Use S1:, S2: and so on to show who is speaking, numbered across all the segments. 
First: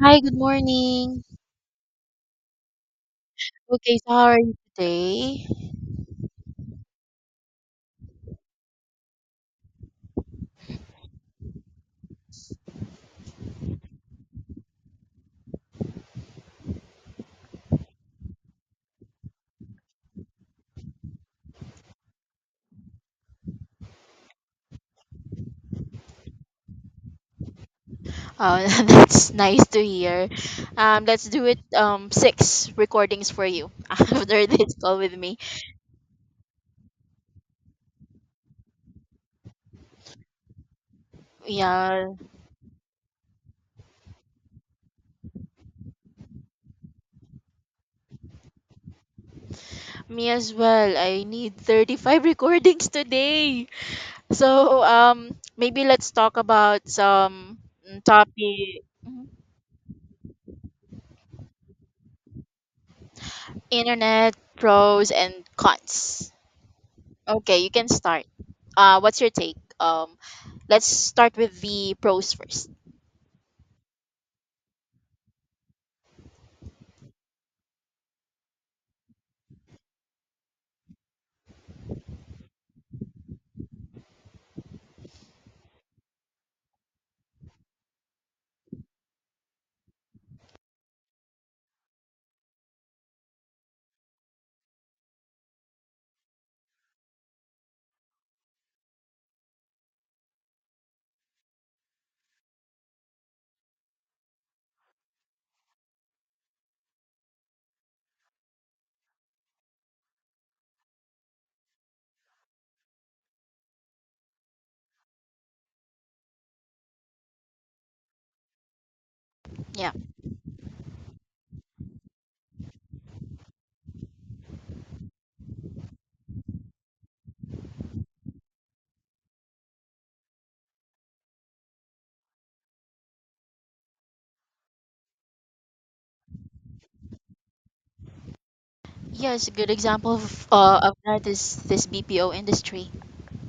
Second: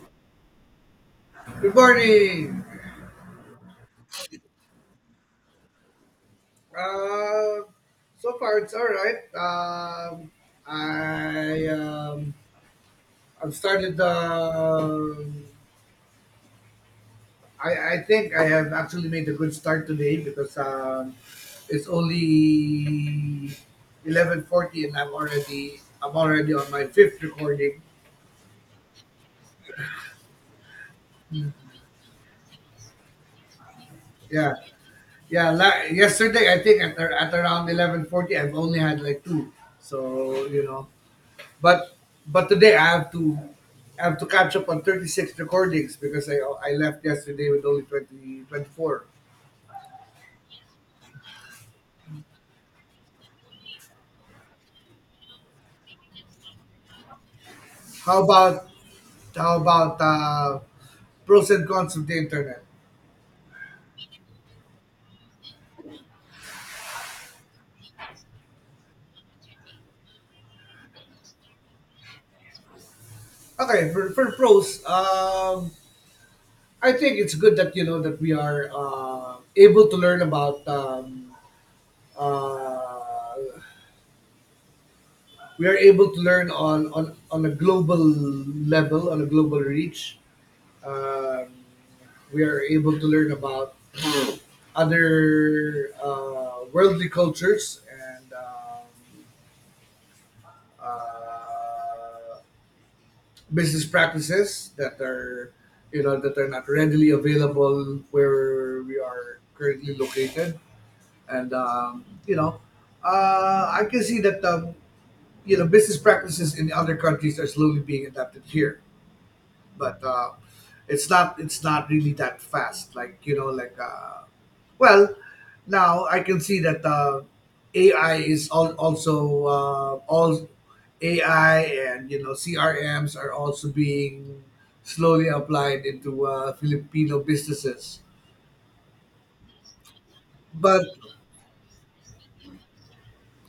S1: Hi, good morning.
S2: Good morning.
S1: Okay, so how are you today?
S2: Uh, so far, it's all right. I I've started. I think I have actually made a good start today because it's only 11:40, and I'm already on my fifth recording.
S1: That's nice to hear. Let's do it. Six recordings for you after
S2: Yeah,
S1: this call with me.
S2: yeah. Yesterday, I think at around 11:40, I've only had like two. So you know, But
S1: Yeah,
S2: today I have to catch up on 36 recordings because I left yesterday with only twenty twenty four.
S1: me as well. I need 35 recordings today. So, maybe let's talk about some
S2: How about
S1: topic. Mm-hmm.
S2: how about pros and cons of the internet?
S1: Internet pros and cons. Okay, you can start. What's your take? Let's start with the pros first.
S2: Okay, for pros, I think it's good that that we are able to learn about uh, we are able to learn on a global level on a global reach um, we are able to learn about other worldly cultures and uh, business practices that are that are not readily available where we are currently located, and I can see that business practices in other countries are slowly being adapted here,
S1: Yeah.
S2: but it's not really that fast. Like, well, now I can see that AI is also all AI, and CRMs are also being slowly applied into Filipino businesses.
S1: Yes, a good example
S2: But
S1: of that is this BPO industry.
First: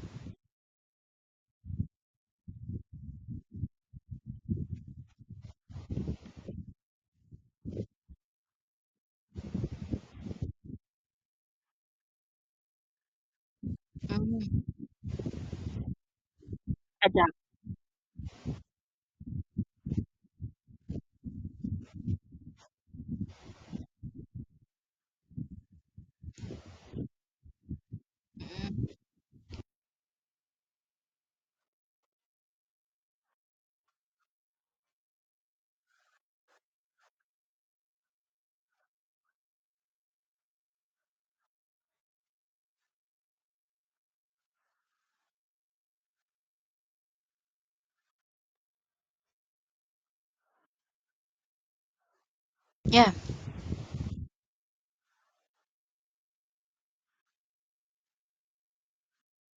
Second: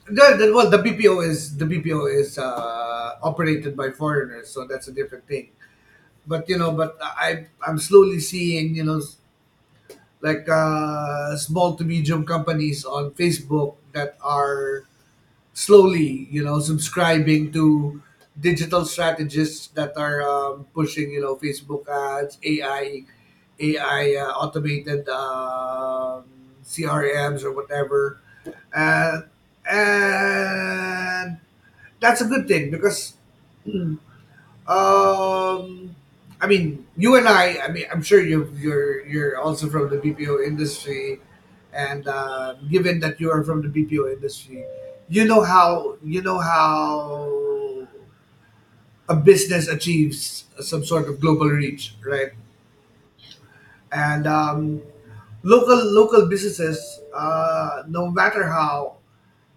S2: well, the BPO is operated by foreigners, so that's a different thing. But I'm slowly seeing like small to medium companies on Facebook that
S1: Mm,
S2: are slowly,
S1: adapt.
S2: subscribing to digital strategists that are pushing, Facebook ads, AI, automated CRMs or whatever,
S1: Mm,
S2: and and that's a good thing because um, I mean, you and I. I mean, I'm sure you're also from the BPO industry, and given that you are from the BPO industry, you know how a business achieves some sort of global reach, right?
S1: yeah,
S2: And local businesses, no matter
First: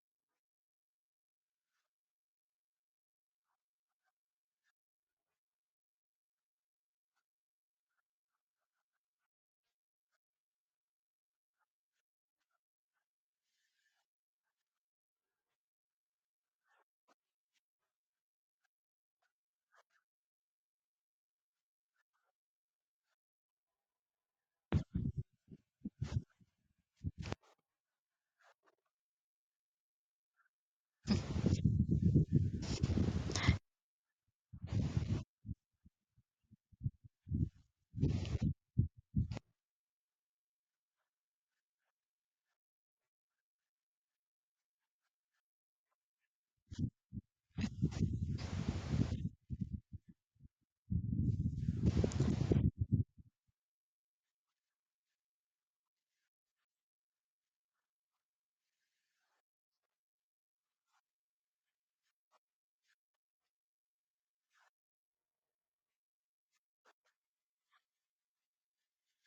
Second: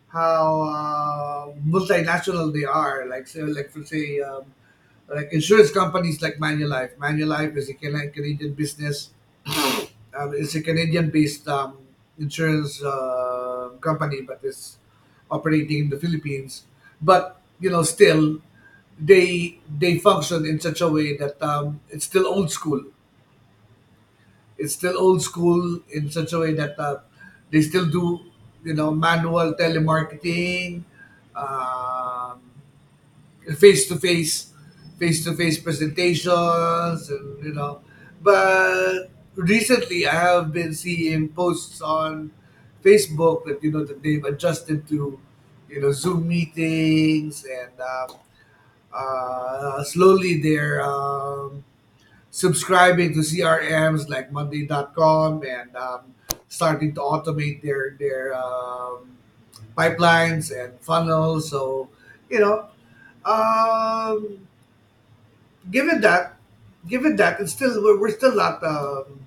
S2: how multinational they are, like say like for say. Like insurance companies like Manulife. Manulife is a Canadian business. It's a Canadian-based insurance company, but it's operating in the Philippines. But still they function in such a way that it's still old school. It's still old school in such a way that they still do manual telemarketing. Um, face to face, Face to face presentations, and. But recently, I have been seeing posts on Facebook that that they've adjusted to, Zoom meetings, and slowly they're subscribing to CRMs like Monday.com and starting to automate their pipelines and funnels. So, you know, um, given that, given that, it's still we're still not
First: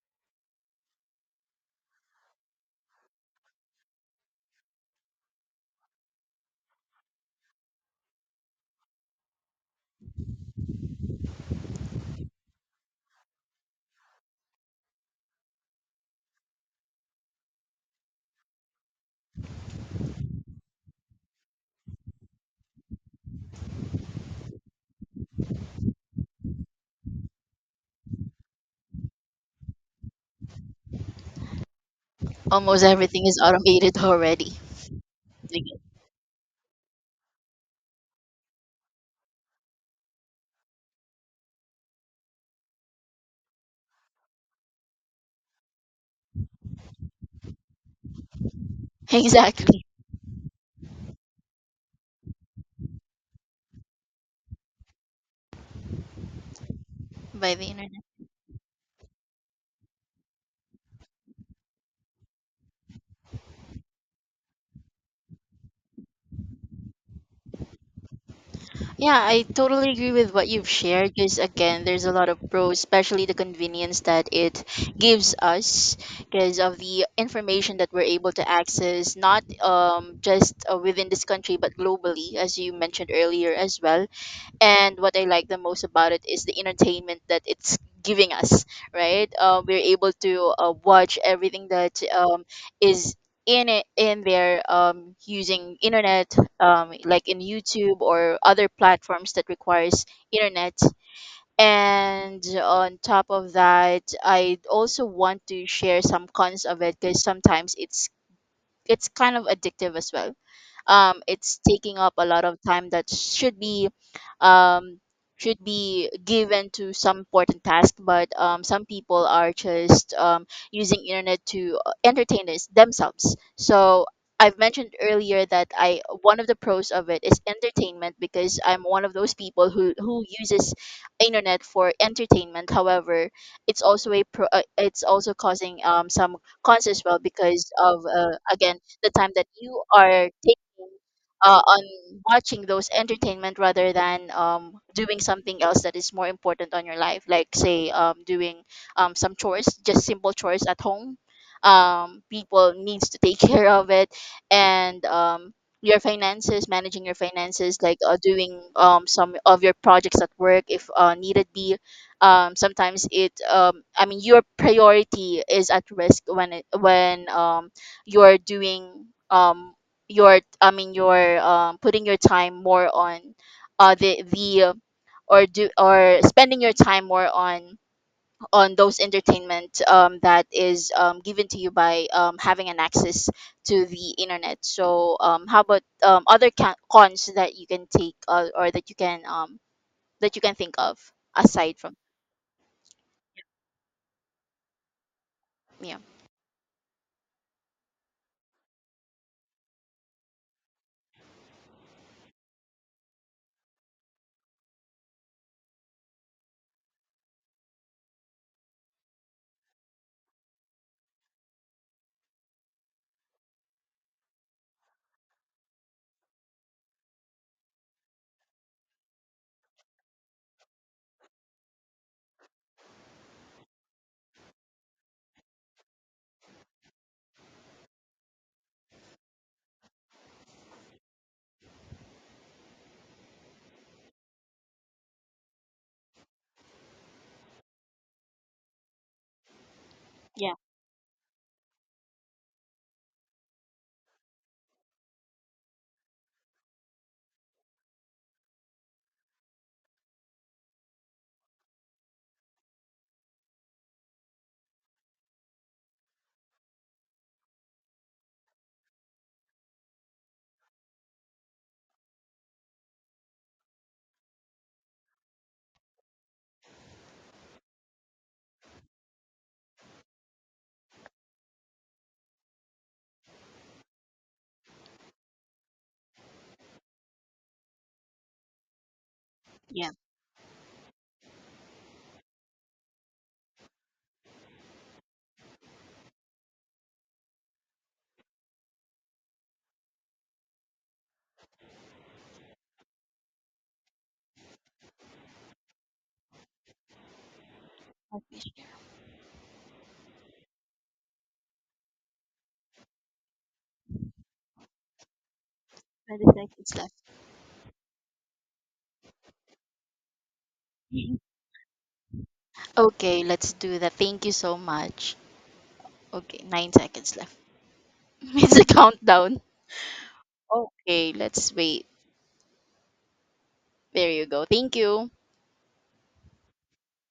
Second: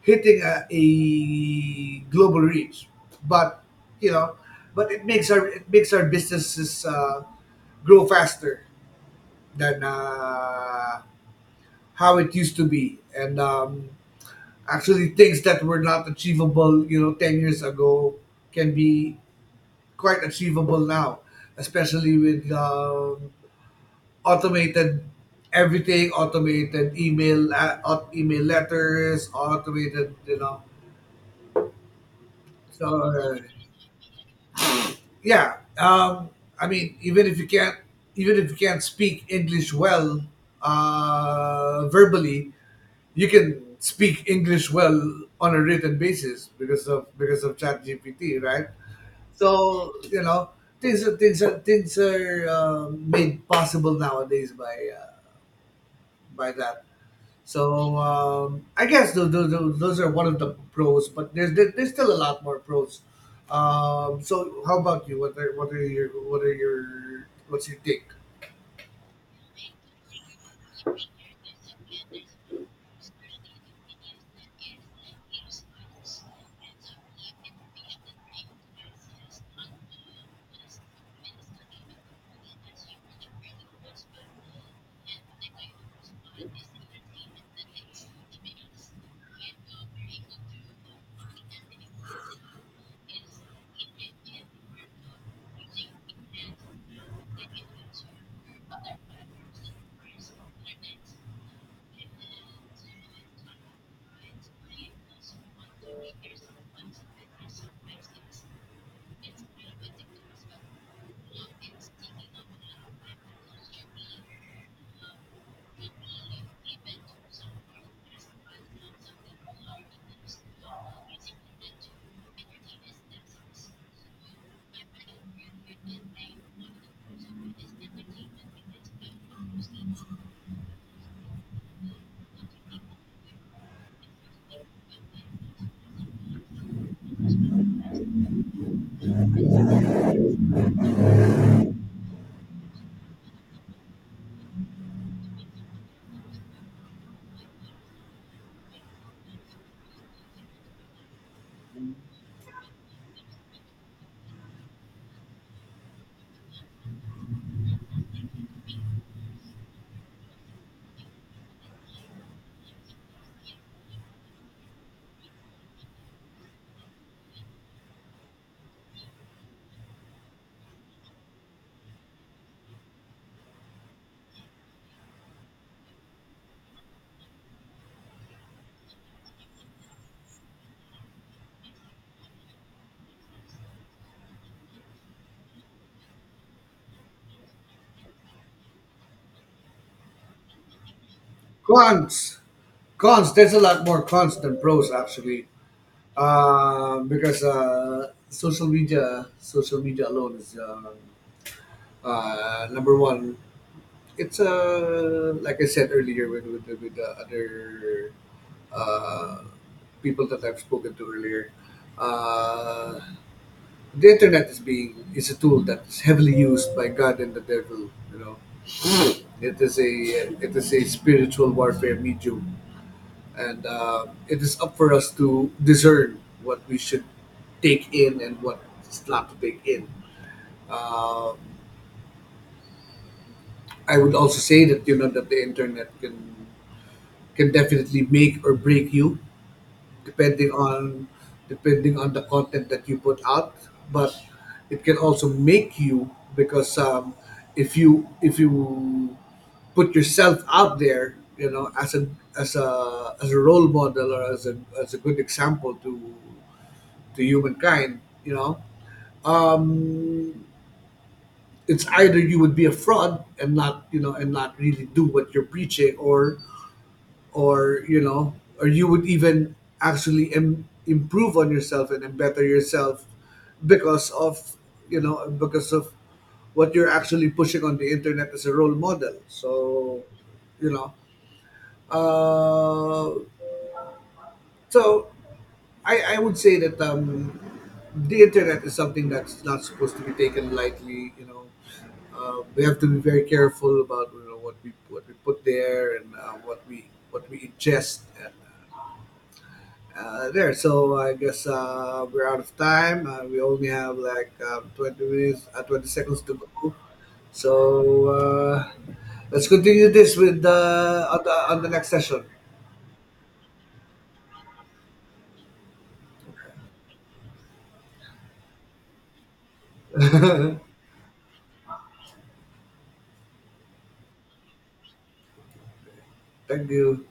S2: hitting a global reach, but you know, it makes our businesses grow faster than how it used to be, and actually things that were not achievable, 10 years ago can be quite achievable now, especially with automated everything, automated email, email letters, automated.
S1: almost
S2: So
S1: everything
S2: uh,
S1: is automated already.
S2: yeah, I mean, even if you can't speak English well verbally, you can speak English well on a written basis because of Chat GPT, right?
S1: Exactly,
S2: So, things are made possible nowadays by that.
S1: by the
S2: So
S1: internet.
S2: um, I guess those are one of the pros, but there's still a lot more pros. So, how about you? What's your take?
S1: Yeah, I totally agree with what you've shared because, again, there's a lot of pros, especially the convenience that it gives us because of the information that we're able to access, not just within this country, but globally, as you mentioned earlier as well. And what I like the most about it is the entertainment that it's giving us, right? We're able to watch everything that is in there, using internet, like in YouTube or other platforms that requires internet. And on top of that, I also want to share some cons of it because sometimes it's kind of addictive as well. It's taking up a lot of time that should be, um, should be given to some important task. But some people are just using internet to entertain this themselves. So I've mentioned earlier that I one of the pros of it is entertainment because I'm one of those people who uses internet for entertainment. However, it's also a pro, it's also causing some cons as well because of, again, the time that you are on watching those entertainment rather than doing something else that is more important on your life, like say doing some chores, just simple chores at home. People needs to take care of it, and your finances, managing your finances, like doing some of your projects at work if needed be. Sometimes it, I mean, your priority is at risk when you're doing, your— I mean, your, putting your time more on the or do or spending your time more on those entertainment that is, given to you by having an access to the internet. So, how about, other cons that you can take, or that you can think of aside from?
S2: Cons, cons. There's a lot more cons than pros actually,
S1: Yeah,
S2: um, because social media alone is number one. It's like I said earlier with the other uh, people that I've spoken to earlier. Uh, the internet is a tool that's heavily used by God and the devil. It is a spiritual warfare medium, and it is up for us to discern what we should take in and what not to take in. Um I would also say that that the internet can definitely make or break you depending
S1: yeah,
S2: on depending on the content that you put out, but it can also make you because if you put yourself out there, as a role model or as a good example to humankind um it's either you would be a fraud and not really do what you're preaching, or you know or you would even actually improve on yourself and better yourself because of because of what you're actually pushing on the internet as a role model
S1: yeah.
S2: so you know uh, so I, I would say that the internet is something that's not supposed to be taken lightly. We have to be very careful about what we put there, and what we what we ingest uh,
S1: Okay,
S2: Uh, There, so I guess we're out of time. We only have like 20 minutes, 20 seconds
S1: 20
S2: to
S1: seconds
S2: go. So, let's continue this with the
S1: left.
S2: on the, on the next session.
S1: Okay, let's do that. Thank you so much. Okay, 9 seconds left. It's a countdown. Okay, let's wait. There you go. Thank you.
S2: Thank you.